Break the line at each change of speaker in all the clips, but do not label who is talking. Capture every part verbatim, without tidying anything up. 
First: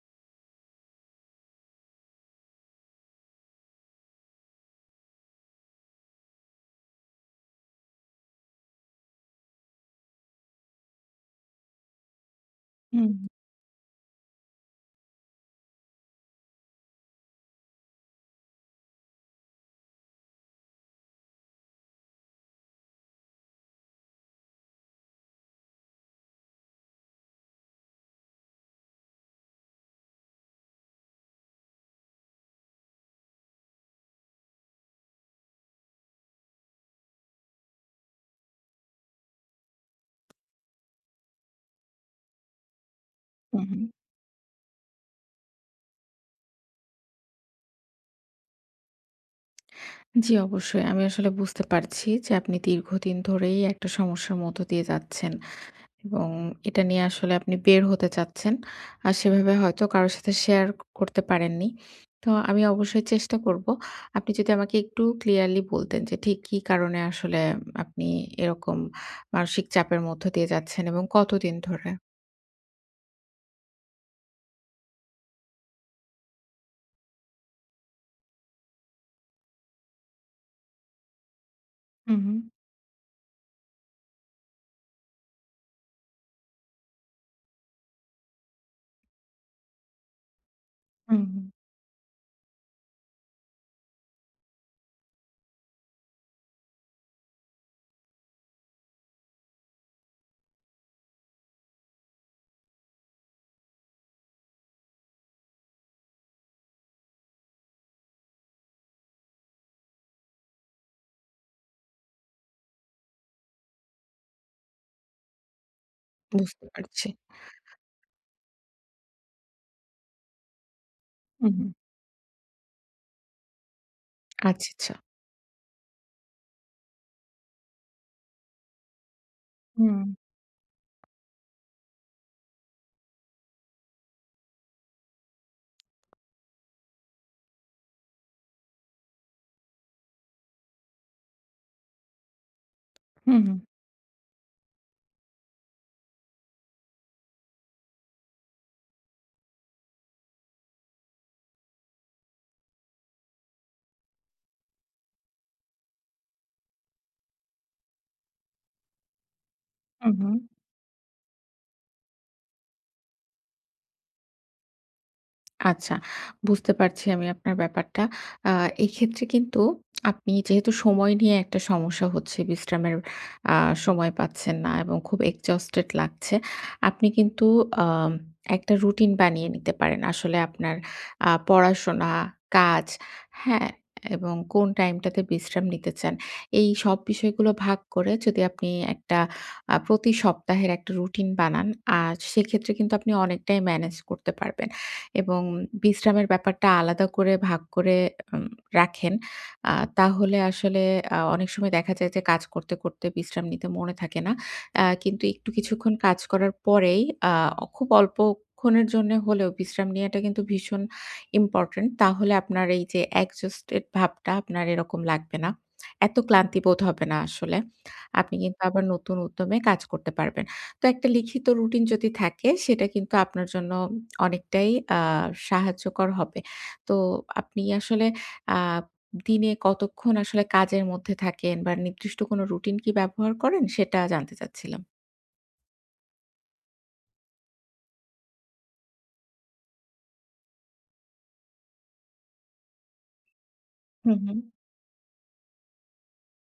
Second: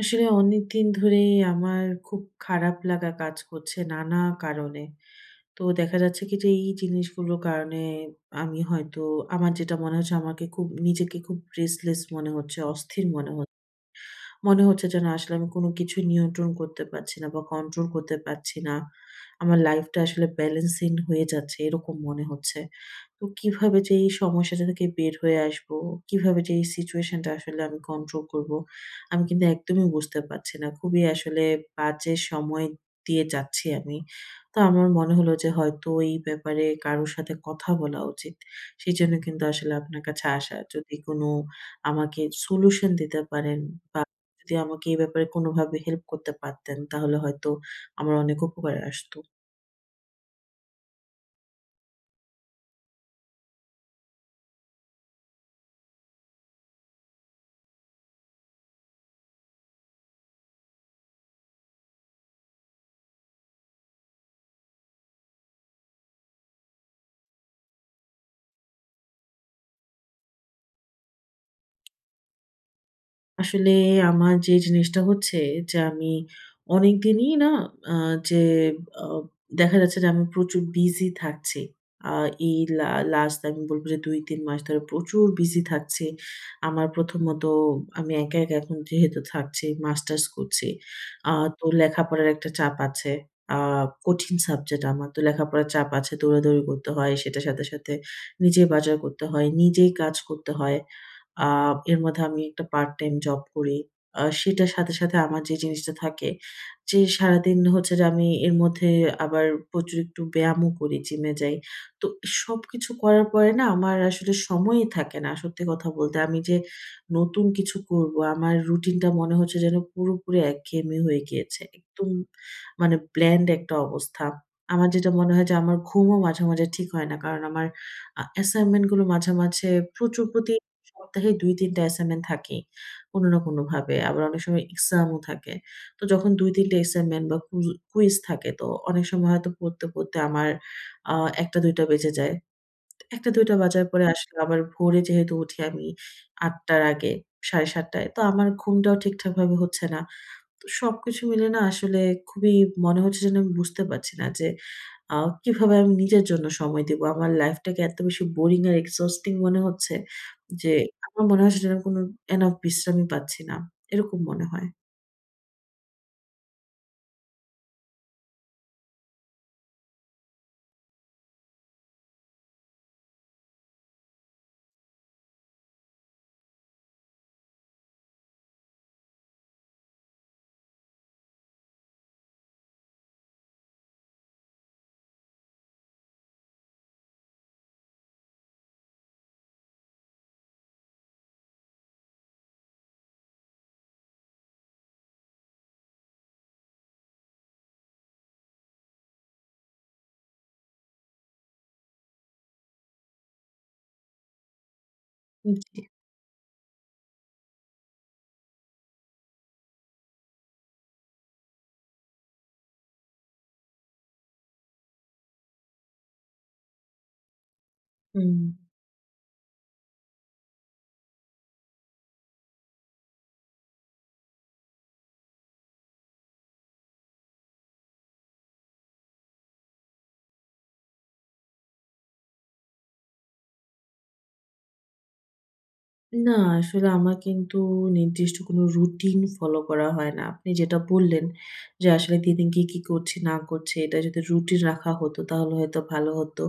আসলে অনেকদিন ধরেই আমার খুব খারাপ লাগা কাজ করছে নানা কারণে। তো দেখা যাচ্ছে কি যে এই জিনিসগুলোর কারণে আমি হয়তো আমার যেটা মনে হচ্ছে আমাকে খুব নিজেকে খুব রেস্টলেস মনে হচ্ছে, অস্থির
হুম,
মনে হচ্ছে। মনে হচ্ছে যে না আসলে আমি কোনো কিছু নিয়ন্ত্রণ করতে পারছি না বা কন্ট্রোল করতে পারছি না। আমার লাইফটা আসলে ব্যালেন্সিং হয়ে যাচ্ছে এরকম মনে হচ্ছে। তো কিভাবে যে এই সমস্যাটা থেকে বের হয়ে আসবো, কিভাবে যে এই সিচুয়েশনটা আসলে আমি কন্ট্রোল করবো, আমি কিন্তু একদমই বুঝতে পারছি না। খুবই আসলে বাজে সময় দিয়ে যাচ্ছি আমি। তো আমার মনে হলো যে হয়তো এই ব্যাপারে কারো সাথে কথা বলা উচিত। সেজন্য কিন্তু আসলে আপনার কাছে আসা। যদি কোনো আমাকে সলিউশন দিতে পারেন
হুম, হুম।
বা যদি আমাকে এই ব্যাপারে কোনোভাবে হেল্প করতে পারতেন তাহলে হয়তো আমার অনেক উপকারে আসতো।
জি, অবশ্যই। আমি আসলে বুঝতে পারছি যে আপনি দীর্ঘদিন ধরেই একটা সমস্যার মধ্য দিয়ে যাচ্ছেন এবং এটা নিয়ে আসলে আপনি বের হতে চাচ্ছেন। আর সেভাবে হয়তো কারো সাথে শেয়ার করতে পারেননি। তো আমি অবশ্যই চেষ্টা করব। আপনি যদি আমাকে একটু ক্লিয়ারলি বলতেন যে ঠিক কি কারণে আসলে আপনি এরকম মানসিক চাপের মধ্য দিয়ে যাচ্ছেন এবং কতদিন ধরে?
আসলে আমার যে জিনিসটা হচ্ছে যে আমি অনেকদিনই না আ যে আ দেখা যাচ্ছে যে আমি প্রচুর বিজি থাকছি। আ
হুম, হুম,
এই লা লাস্ট আমি বলব যে দুই তিন মাস ধরে প্রচুর বিজি থাকছি। আমার প্রথমত আমি একা, একা এখন যেহেতু থাকছি, মাস্টার্স করছি।
হুম,
আ
হুম।
তো লেখাপড়ার একটা চাপ আছে। আ কঠিন সাবজেক্ট আমার। তো লেখাপড়ার চাপ আছে। দৌড়াদৌড়ি করতে হয়। সেটার সাথে, সাথে নিজে বাজার করতে হয়। নিজেই কাজ করতে হয়। আ এর মধ্যে আমি একটা পার্ট টাইম জব করি। আ সেটার সাথে, সাথে আমার যে জিনিসটা থাকে যে সারাদিন হচ্ছে যে আমি এর মধ্যে আবার প্রচুর একটু ব্যায়ামও করি, জিমে যাই। তো সবকিছু করার পরে না আমার আসলে সময়ই থাকে না। সত্যি কথা বলতে আমি যে
বুঝতে পারছি।
নতুন কিছু করব, আমার রুটিনটা মনে হচ্ছে যেন পুরোপুরি একঘেয়েমি হয়ে
হুম,
গিয়েছে।
হুম।
একদম মানে ব্ল্যান্ড একটা অবস্থা।
আচ্ছা,
আমার
আচ্ছা।
যেটা মনে হয় যে আমার ঘুমও মাঝে, মাঝে ঠিক হয় না। কারণ আমার আ অ্যাসাইনমেন্ট গুলো মাঝে, মাঝে
হুম,
প্রচুর প্রতি সপ্তাহে দুই তিন টা অ্যাসাইনমেন্ট থাকেই। কোনো না কোনোভাবে। আবার অনেক সময় এক্সামও থাকে। তো যখন দুই তিন টা অ্যাসাইনমেন্ট বা কুজ কুইজ থাকে তো অনেক সময় হয়তো পড়তে, পড়তে আমার আ একটা-দুই টা বেজে যায়।
হুম,
একটা-দুই টা
হুম,
বাজার পরে আসলে আবার ভোরে যেহেতু উঠি আমি আটটার আগে সাড়ে সাতটা টায়। তো আমার ঘুমটাও ঠিকঠাকভাবে হচ্ছে না। তো সবকিছু মিলে না আসলে খুবই মনে হচ্ছে যেন আমি বুঝতে পারছি না যে আ কিভাবে আমি নিজের জন্য সময় দিবো? আমার লাইফটাকে এত বেশি বোরিং আর এক্সহস্টিং মনে হচ্ছে
হুম, হুম।
যে আমার মনে হয় সেটা কোনো এনাফ বিশ্রামই পাচ্ছি না। এরকম মনে হয়।
আচ্ছা, বুঝতে পারছি আমি আপনার ব্যাপারটা। আ এক্ষেত্রে কিন্তু আপনি যেহেতু সময় নিয়ে একটা সমস্যা হচ্ছে, বিশ্রামের আ সময় পাচ্ছেন না এবং খুব exhausted লাগছে। আপনি কিন্তু আম একটা রুটিন বানিয়ে নিতে পারেন। আসলে আপনার আ পড়াশোনা, কাজ, হ্যাঁ? এবং কোন টাইমটাতে বিশ্রাম নিতে চান। এই সব বিষয়গুলো ভাগ করে যদি আপনি একটা আ প্রতি সপ্তাহের একটা রুটিন বানান, আর সেক্ষেত্রে কিন্তু আপনি অনেকটাই ম্যানেজ করতে পারবেন। এবং বিশ্রামের ব্যাপারটা আলাদা করে ভাগ করে উম রাখেন। আ তাহলে আসলে আ অনেক সময় দেখা যায় যে কাজ করতে, করতে বিশ্রাম নিতে মনে থাকে না। আ কিন্তু একটু
হুম,
কিছুক্ষণ কাজ করার পরেই আ খুব অল্পক্ষণের জন্যে হলেও বিশ্রাম নেওয়াটা কিন্তু ভীষণ ইম্পোর্টেন্ট। তাহলে আপনার এই যে exhausted ভাবটা আপনার এরকম লাগবে না। এত ক্লান্তি বোধ হবে না আসলে। আপনি
হুম।
কিন্তু আবার নতুন উদ্যমে কাজ করতে পারবেন। তো একটা লিখিত রুটিন যদি থাকে সেটা কিন্তু আপনার জন্য অনেকটাই আ সাহায্যকর হবে। তো আপনি আসলে আ দিনে কতক্ষণ আসলে কাজের মধ্যে থাকেন বা নির্দিষ্ট কোনো রুটিন কি ব্যবহার করেন? সেটা জানতে চাচ্ছিলাম।
না, আসলে আমার কিন্তু নির্দিষ্ট কোনো রুটিন ফলো করা হয় না। আপনি যেটা বললেন যে আসলে দিনে গিয়ে কি করছি না করছি এটা
হুম,
যদি
হুম।
রুটিন রাখা হতো তাহলে হয়তো ভালো হতো।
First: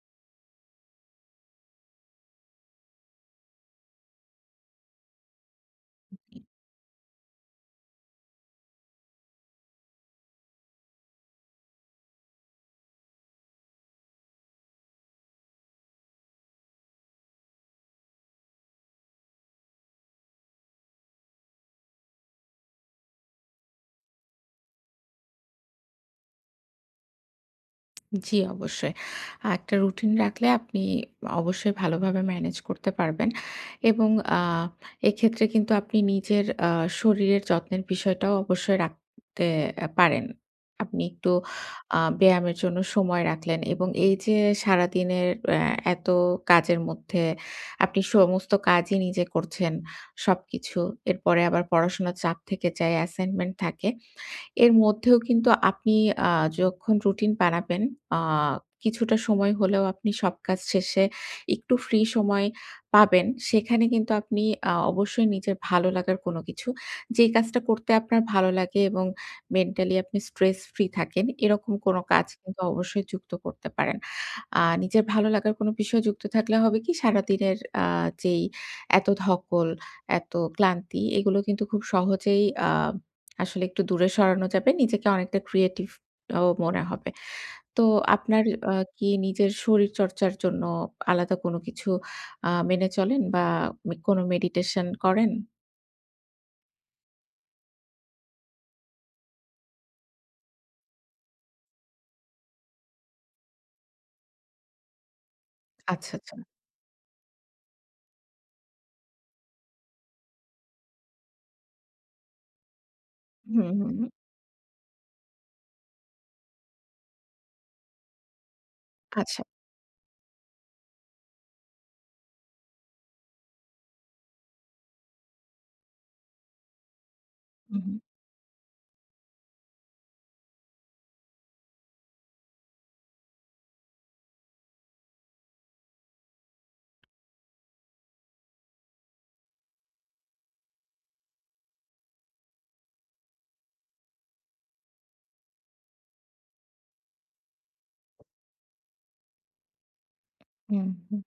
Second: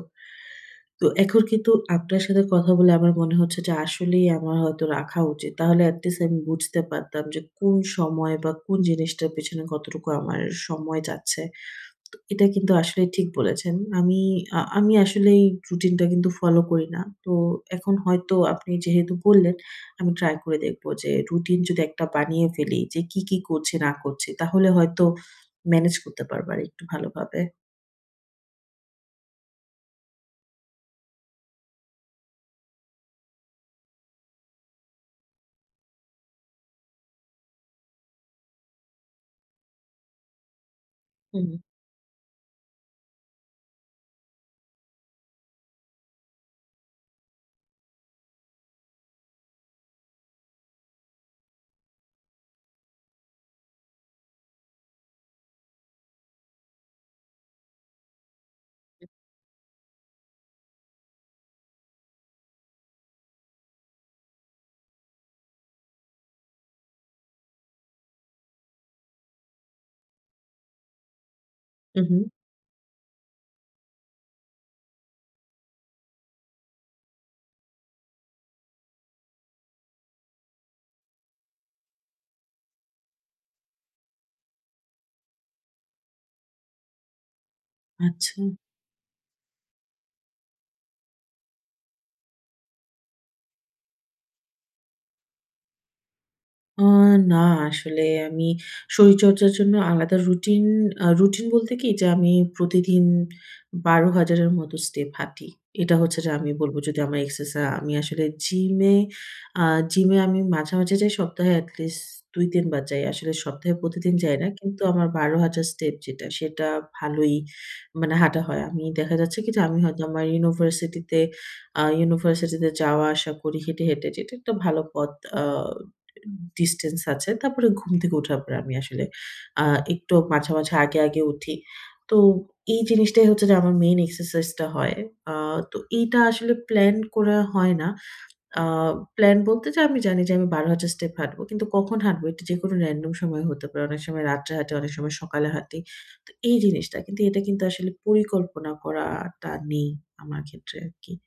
তো এখন কিন্তু আপনার সাথে কথা বলে আমার মনে হচ্ছে যে আসলেই আমার হয়তো রাখা উচিত। তাহলে at least আমি বুঝতে পারতাম যে কোন সময় বা কোন জিনিসটার পেছনে কতটুকু আমার সময় যাচ্ছে। তো এটা কিন্তু আসলে ঠিক বলেছেন। আমি আ আমি আসলে এই রুটিনটা কিন্তু ফলো করি না। তো এখন হয়তো আপনি যেহেতু বললেন, আমি ট্রাই করে দেখব যে রুটিন যদি একটা বানিয়ে ফেলি যে কি, কি করছি না করছি তাহলে হয়তো ম্যানেজ করতে পারবো আরেকটু ভালোভাবে।
জি, অবশ্যই। আ একটা রুটিন রাখলে আপনি অবশ্যই ভালোভাবে ম্যানেজ করতে পারবেন এবং আ এক্ষেত্রে কিন্তু আপনি নিজের আ শরীরের যত্নের বিষয়টাও অবশ্যই রাখতে আ পারেন। আপনি একটু
হুম,
আ ব্যায়ামের জন্য সময় রাখলেন এবং এই যে সারাদিনের অ্যা এত কাজের মধ্যে আপনি সমস্ত কাজই নিজে করছেন সবকিছু। এরপরে আবার পড়াশোনার চাপ থেকে যায়, অ্যাসাইনমেন্ট থাকে। এর মধ্যেও কিন্তু আপনি আ যখন রুটিন বানাবেন, আ কিছুটা সময় হলেও আপনি সব কাজ শেষে একটু ফ্রি সময় পাবেন। সেখানে কিন্তু আপনি আ অবশ্যই নিজের ভালো লাগার কোনো কিছু, যেই কাজটা করতে আপনার ভালো লাগে এবং মেন্টালি আপনি স্ট্রেস ফ্রি থাকেন, এরকম কোনো
উহু,
কাজ কিন্তু অবশ্যই যুক্ত করতে পারেন। আ নিজের ভালো লাগার কোনো বিষয় যুক্ত থাকলে হবে কি সারাদিনের আ যেই এত ধকল, এত ক্লান্তি এগুলো কিন্তু খুব সহজেই আ আসলে একটু দূরে সরানো যাবে। নিজেকে অনেকটা ক্রিয়েটিভ ও মনে হবে। তো
আচ্ছা।
আপনার আ কি নিজের শরীরচর্চার জন্য আলাদা কোনো কিছু আ মেনে চলেন বা মে কোনো মেডিটেশন করেন?
আ না আসলে আমি শরীরচর্চার জন্য আলাদা রুটিন আ রুটিন বলতে কি? যে আমি প্রতিদিন বারো হাজার এর মতো স্টেপ হাঁটি। এটা
আচ্ছা,
হচ্ছে যে
আচ্ছা।
আমি বলব যদি আমার এক্সারসা আমি আসলে জিমে আ জিমে আমি মাঝে, মাঝে যাই সপ্তাহে এট লিস্ট দুই তিন বার যাই। আসলে
হুম,
সপ্তাহে
হুম, হুম।
প্রতিদিন যাই না। কিন্তু আমার বারো হাজার স্টেপ যেটা সেটা ভালোই মানে হাঁটা হয়। আমি দেখা যাচ্ছে
আচ্ছা।
কি? যে আমি হয়তো আমার ইউনিভার্সিটিতে আ ইউনিভার্সিটিতে যাওয়া আসা করি হেঁটে, হেঁটে যেটা একটা ভালো পথ আ ডিসট্যান্স আছে। তারপরে
হুম,
ঘুম
হুম,
থেকে ওঠার পরে আমি আসলে আ একটু মাঝে, মাঝে আগে, আগে উঠি। তো এই জিনিসটাই হচ্ছে যে আমার মেইন এক্সারসাইজটা হয়। আ তো এইটা আসলে প্ল্যান করা হয় না। আ প্ল্যান বলতে যে আমি জানি যে আমি বারো হাজার স্টেপ হাঁটবো। কিন্তু কখন হাঁটবো এটা যেকোনো র‍্যান্ডম সময়ে হতে পারে। অনেক সময় রাত্রে হাঁটি, অনেক সময় সকালে হাঁটি। তো এই জিনিসটা। কিন্তু এটা কিন্তু আসলে পরিকল্পনা করাটা নেই আমার ক্ষেত্রে
হুম।
আরকি।
হুম।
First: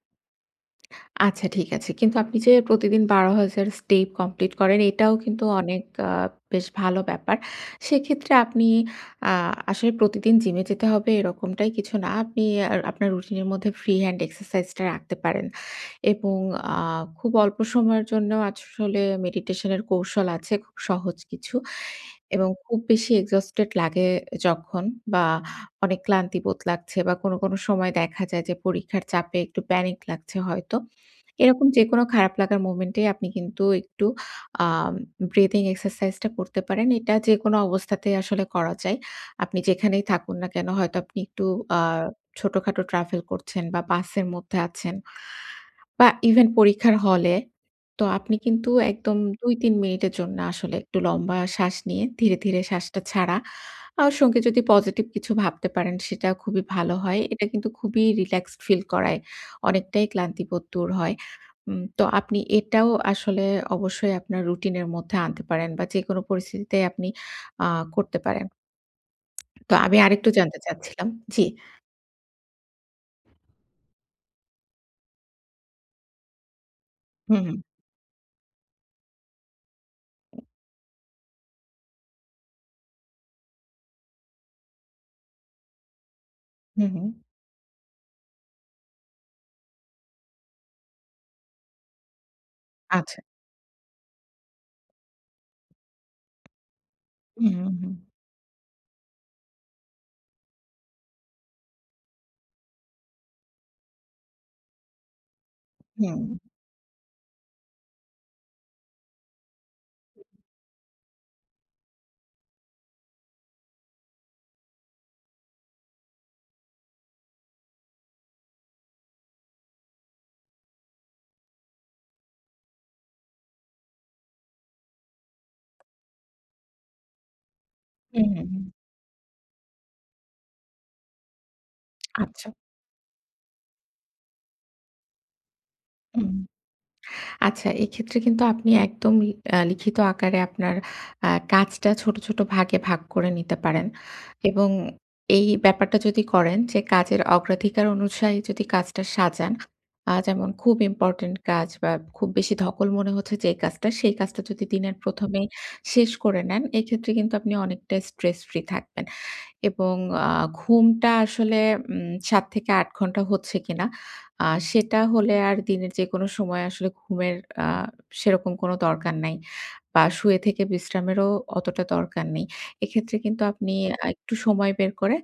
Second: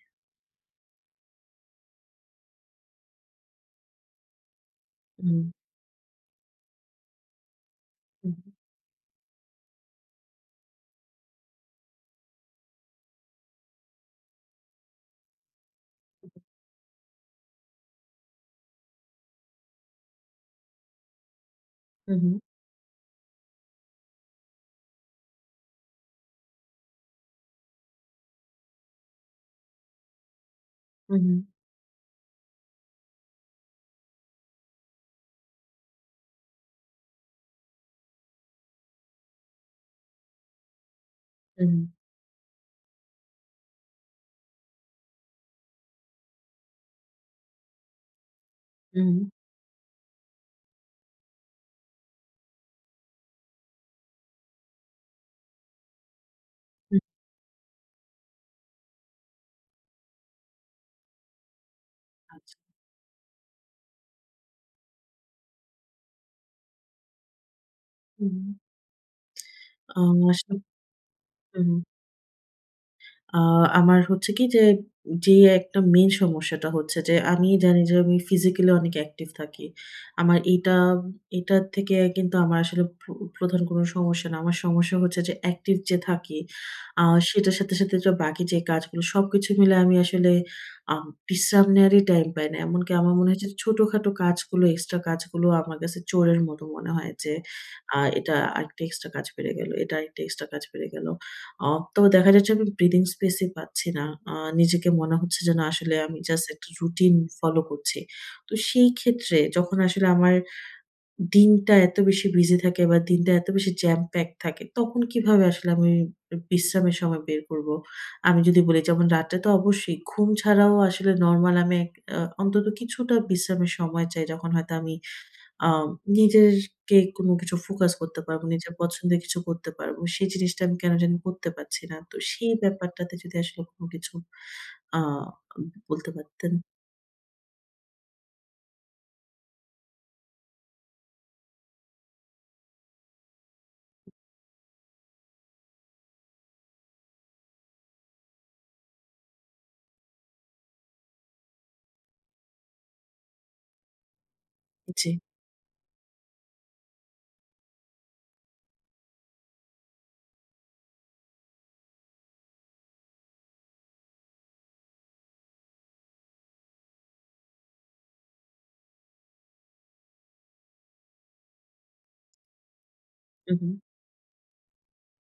আচ্ছা, ঠিক আছে। কিন্তু আপনি যে প্রতিদিন বারো হাজার স্টেপ কমপ্লিট করেন এটাও
হুম,
কিন্তু অনেক আ বেশ ভালো ব্যাপার। সেক্ষেত্রে
হুম,
আপনি আ আসলে প্রতিদিন জিমে যেতে হবে এরকমটাই কিছু না। আপনি আর আপনার রুটিনের মধ্যে ফ্রি হ্যান্ড এক্সারসাইজটা রাখতে পারেন। এবং আ খুব অল্প সময়ের জন্যেও আসলে মেডিটেশন এর কৌশল আছে খুব সহজ কিছু
হুম, হুম,
এবং খুব বেশি এক্সহস্টেড লাগে যখন বা অনেক ক্লান্তি বোধ লাগছে বা কোনো, কোনো সময় দেখা যায় যে পরীক্ষার চাপে একটু প্যানিক লাগছে হয়তো।
হুম,
এরকম যেকোনো খারাপ লাগার মোমেন্টে আপনি কিন্তু একটু আম ব্রিথিং এক্সারসাইজ টা করতে পারেন। এটা যেকোনো অবস্থাতেই আসলে করা যায়। আপনি যেখানেই থাকুন না কেন হয়তো আপনি একটু
হুম,
আ ছোটখাটো ট্রাভেল করছেন বা বাসের মধ্যে আছেন। বা ইভেন পরীক্ষার হলে। তো আপনি কিন্তু
হুম,
একদম দুই তিন মিনিটের জন্য আসলে একটু লম্বা শ্বাস নিয়ে ধীরে, ধীরে শ্বাসটা ছাড়া আর সঙ্গে যদি পজিটিভ কিছু ভাবতে পারেন সেটা খুবই ভালো
হুম,
হয়। এটা কিন্তু খুবই রিল্যাক্সড ফিল করায়। অনেকটাই ক্লান্তিবোধ দূর হয়। উম তো আপনি
আচ্ছা।
এটাও আসলে অবশ্যই আপনার রুটিনের মধ্যে আনতে পারেন বা যেকোনো পরিস্থিতিতেই আপনি আ করতে
হুম।
পারেন। তো আমি
আ
আরেকটু
আসলে
জানতে চাচ্ছিলাম জি।
হুম, আ আমার হচ্ছে কি যে, যে একটা মেইন সমস্যাটা হচ্ছে যে,
হুম,
আমি
হুম।
জানি যে আমি ফিজিক্যালি অনেক অ্যাক্টিভ থাকি। আমার এটা এটার থেকে কিন্তু আমার আসলে প্র প্রধান কোনো সমস্যা না। আমার সমস্যা হচ্ছে যে অ্যাক্টিভ যে থাকি,
হুম,
আ
হুম।
সেটার সাথে, সাথে যে বাকি যে কাজগুলো সবকিছু মিলে আমি আসলে আম বিশ্রাম নেওয়ারই টাইম পাই না। এমনকি আমার
আচ্ছা।
মনে হয় যে ছোটখাটো কাজগুলো, এক্সট্রা কাজগুলো আমার কাছে চোরের মতো মনে হয় যে,
হুম, হুম, হুম।
আ এটা আরেকটা এক্সট্রা কাজ বেড়ে গেল, এটা আরেকটা এক্সট্রা কাজ বেড়ে গেল। অ তো দেখা যাচ্ছে আমি ব্রিদিং স্পেস ই পাচ্ছি না। আ নিজেকে মনে হচ্ছে যে না আসলে আমি
হুম,
জাস্ট একটা রুটিন ফলো করছি। তো সেই ক্ষেত্রে যখন আসলে আমার দিনটা এত বেশি বিজি থাকে বা দিনটা এত বেশি জ্যাম প্যাক থাকে তখন কিভাবে আসলে আমি বিশ্রামের সময় বের করব? আমি যদি বলি যেমন রাতে তো অবশ্যই ঘুম ছাড়াও আসলে নরমাল আমি এক আ অন্তত কিছুটা বিশ্রামের সময় চাই যখন হয়তো আমি আম নিজেরকে কোনো কিছু ফোকাস করতে
হুম,
পারবো,
হুম, হুম।
নিজের পছন্দের কিছু করতে পারবো। সেই জিনিসটা আমি কেন জানি করতে পারছি না। তো
আচ্ছা।
সেই ব্যাপারটাতে যদি আসলে কোনো কিছু আ বলতে
হুম।
পারতেন।
আচ্ছা, এক্ষেত্রে কিন্তু আপনি একদম ই আ লিখিত আকারে আপনার আ কাজটা ছোট, ছোট ভাগে ভাগ করে নিতে পারেন এবং এই ব্যাপারটা যদি করেন যে কাজের অগ্রাধিকার অনুসারে যদি কাজটা সাজান, আ যেমন খুব ইম্পোর্টেন্ট কাজ বা খুব বেশি ধকল মনে হচ্ছে যে কাজটা, সেই কাজটা যদি দিনের
জি।
প্রথম এই শেষ করে নেন, এক্ষেত্রে কিন্তু আপনি অনেকটা স্ট্রেস ফ্রি থাকবেন এবং আ ঘুমটা আসলে উম সাত থেকে আট ঘন্টা হচ্ছে কিনা আ সেটা হলে আর দিনের যেকোনো সময় আসলে ঘুমের আ সেরকম কোনো দরকার নাই বা শুয়ে থেকে বিশ্রামেরও অতটা দরকার নেই। এক্ষেত্রে কিন্তু
হু, হু।
আপনি আ একটু সময় বের করে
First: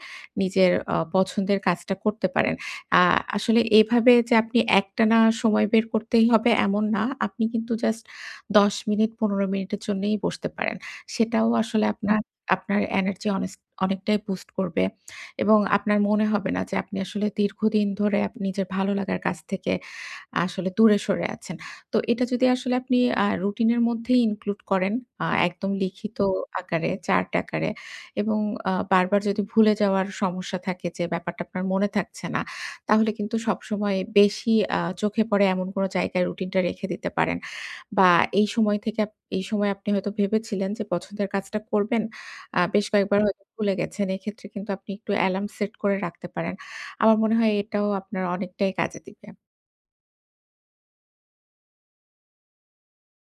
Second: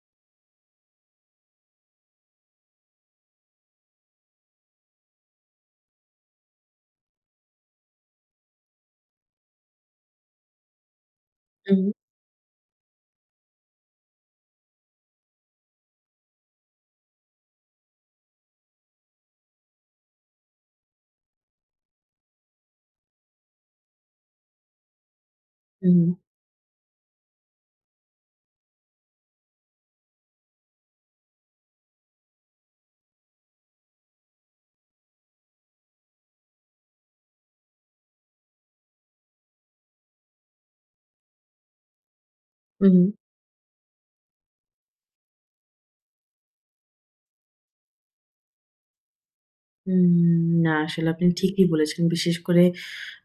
নিজের আ পছন্দের কাজটা করতে পারেন। আ আসলে এভাবে যে আপনি একটানা সময় বের করতেই হবে এমন না। আপনি কিন্তু জাস্ট দশ মিনিট পনেরো মিনিটের জন্যেই বসতে পারেন। সেটাও
হু,
আসলে
হু।
আপনার আপনার এনার্জি অনেস অনেকটাই বুস্ট করবে। এবং আপনার মনে হবে না যে আপনি আসলে দীর্ঘদিন ধরে আপ নিজের ভালো লাগার কাছ থেকে আসলে দূরে সরে আছেন। তো এটা যদি আসলে আপনি আ রুটিনের মধ্যেই ইনক্লুড করেন, আ একদম
হু,
লিখিত আকারে, চার্ট আকারে এবং আ বারবার যদি ভুলে যাওয়ার সমস্যা থাকে যে ব্যাপারটা আপনার মনে থাকছে না, তাহলে কিন্তু সবসময় বেশি আ চোখে পড়ে এমন কোনো জায়গায় রুটিনটা রেখে দিতে পারেন। বা এই সময় থেকে আপ এই সময় আপনি হয়তো ভেবেছিলেন যে পছন্দের কাজটা করবেন। আ বেশ
হু।
কয়েকবার হয়তো ভুলে গেছেন। এক্ষেত্রে কিন্তু আপনি একটু অ্যালার্ম সেট করে রাখতে পারেন। আমার মনে হয় এটাও আপনার অনেকটাই কাজে দিবে।
হুম, না আসলে আপনি ঠিকই বলেছেন। বিশেষ করে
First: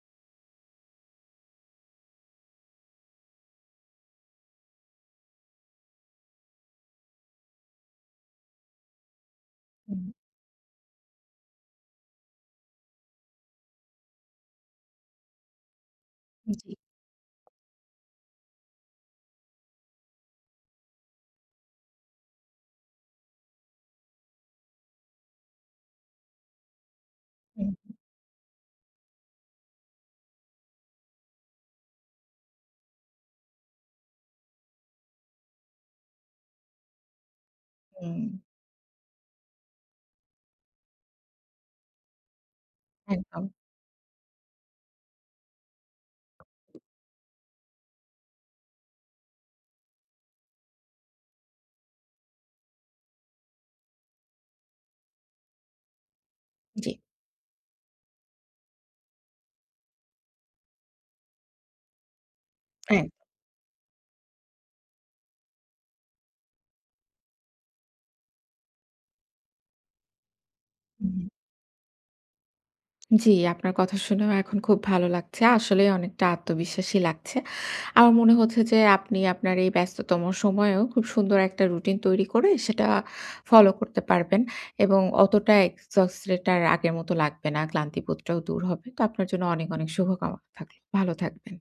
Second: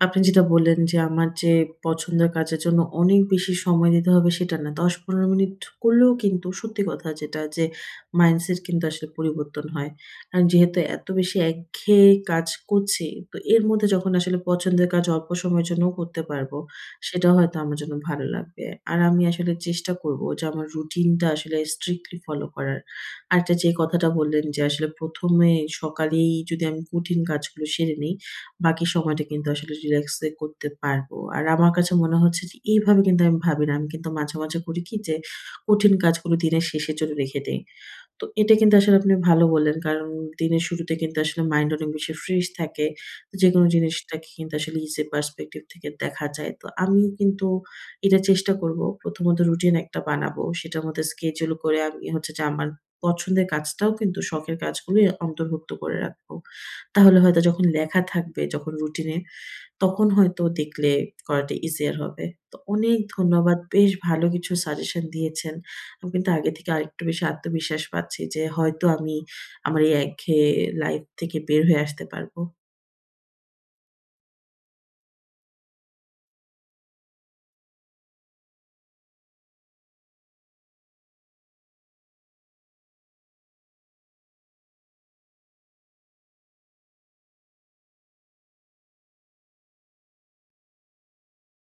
আপনি যেটা বললেন যে, আমার যে পছন্দের কাজের জন্য অনেক বেশি সময় দিতে হবে সেটা না। দশ পনেরো মিনিট করলেও কিন্তু সত্যি কথা যেটা যে মাইন্ডসেট কিন্তু আসলে পরিবর্তন হয়।
হুম।
কারণ যেহেতু এত বেশি একঘেয়ে কাজ করছি, তো এর মধ্যে যখন আসলে পছন্দের কাজ অল্প সময়ের জন্যও করতে পারবো,
জি।
সেটা হয়তো আমার জন্য ভালো লাগবে। আর আমি আসলে চেষ্টা করব যে আমার রুটিনটা আসলে স্ট্রিক্টলি ফলো করার। আরেকটা যে কথাটা বললেন যে আসলে প্রথম এ সকালেই যদি আমি কঠিন কাজগুলো
হুম।
সেরে নেই, বাকি সময়টা কিন্তু আসলে রিল্যাক্সে করতে পারবো। আর আমার কাছে মনে হচ্ছে যে এইভাবে কিন্তু আমি ভাবি না। আমি কিন্তু মাঝে, মাঝে করি কি যে কঠিন কাজগুলো দিনের শেষের জন্য রেখে দেই।
হুম,
তো এটা কিন্তু আসলে আপনি ভালো বললেন। কারণ দিনের শুরুতে কিন্তু আসলে মাইন্ড অনেক বেশি ফ্রেশ থাকে।
একদম।
যেকোনো জিনিসটাকে কিন্তু আসলে ইজি পার্সপেক্টিভ থেকে দেখা যায়। তো আমি কিন্তু এটা চেষ্টা করব। প্রথমত রুটিন একটা বানাবো। সেটার মধ্যে স্কেডিউল করে আমি হচ্ছে যে আমার পছন্দের কাজটাও কিন্তু শখের কাজগুলোই অন্তর্ভুক্ত করে রাখবো।
জি,
তাহলে হয়তো যখন লেখা থাকবে যখন রুটিনে তখন হয়তো দেখলে করাটা ইজিয়ার হবে। তো অনেক
এক
ধন্যবাদ। বেশ ভালো কিছু সাজেশন দিয়েছেন। আমি কিন্তু আগে থেকে আরেকটু বেশি আত্মবিশ্বাস পাচ্ছি যে হয়তো আমি আমার এই একঘেয়ে লাইফ থেকে বের হয়ে আসতে পারবো।
জি, আপনার কথা শুনেও এখন খুব ভালো লাগছে। আসলেই অনেকটা আত্মবিশ্বাসী লাগছে। আমার মনে হচ্ছে যে আপনি আপনার এই ব্যস্ততম সময়েও খুব সুন্দর একটা রুটিন তৈরি করে সেটা ফলো করতে পারবেন এবং অতটা exhausted আর আগের মতো লাগবে না। ক্লান্তিবোধটাও দূর হবে। তো আপনার জন্য অনেক, অনেক শুভকামনা থাকলো। ভালো থাকবেন।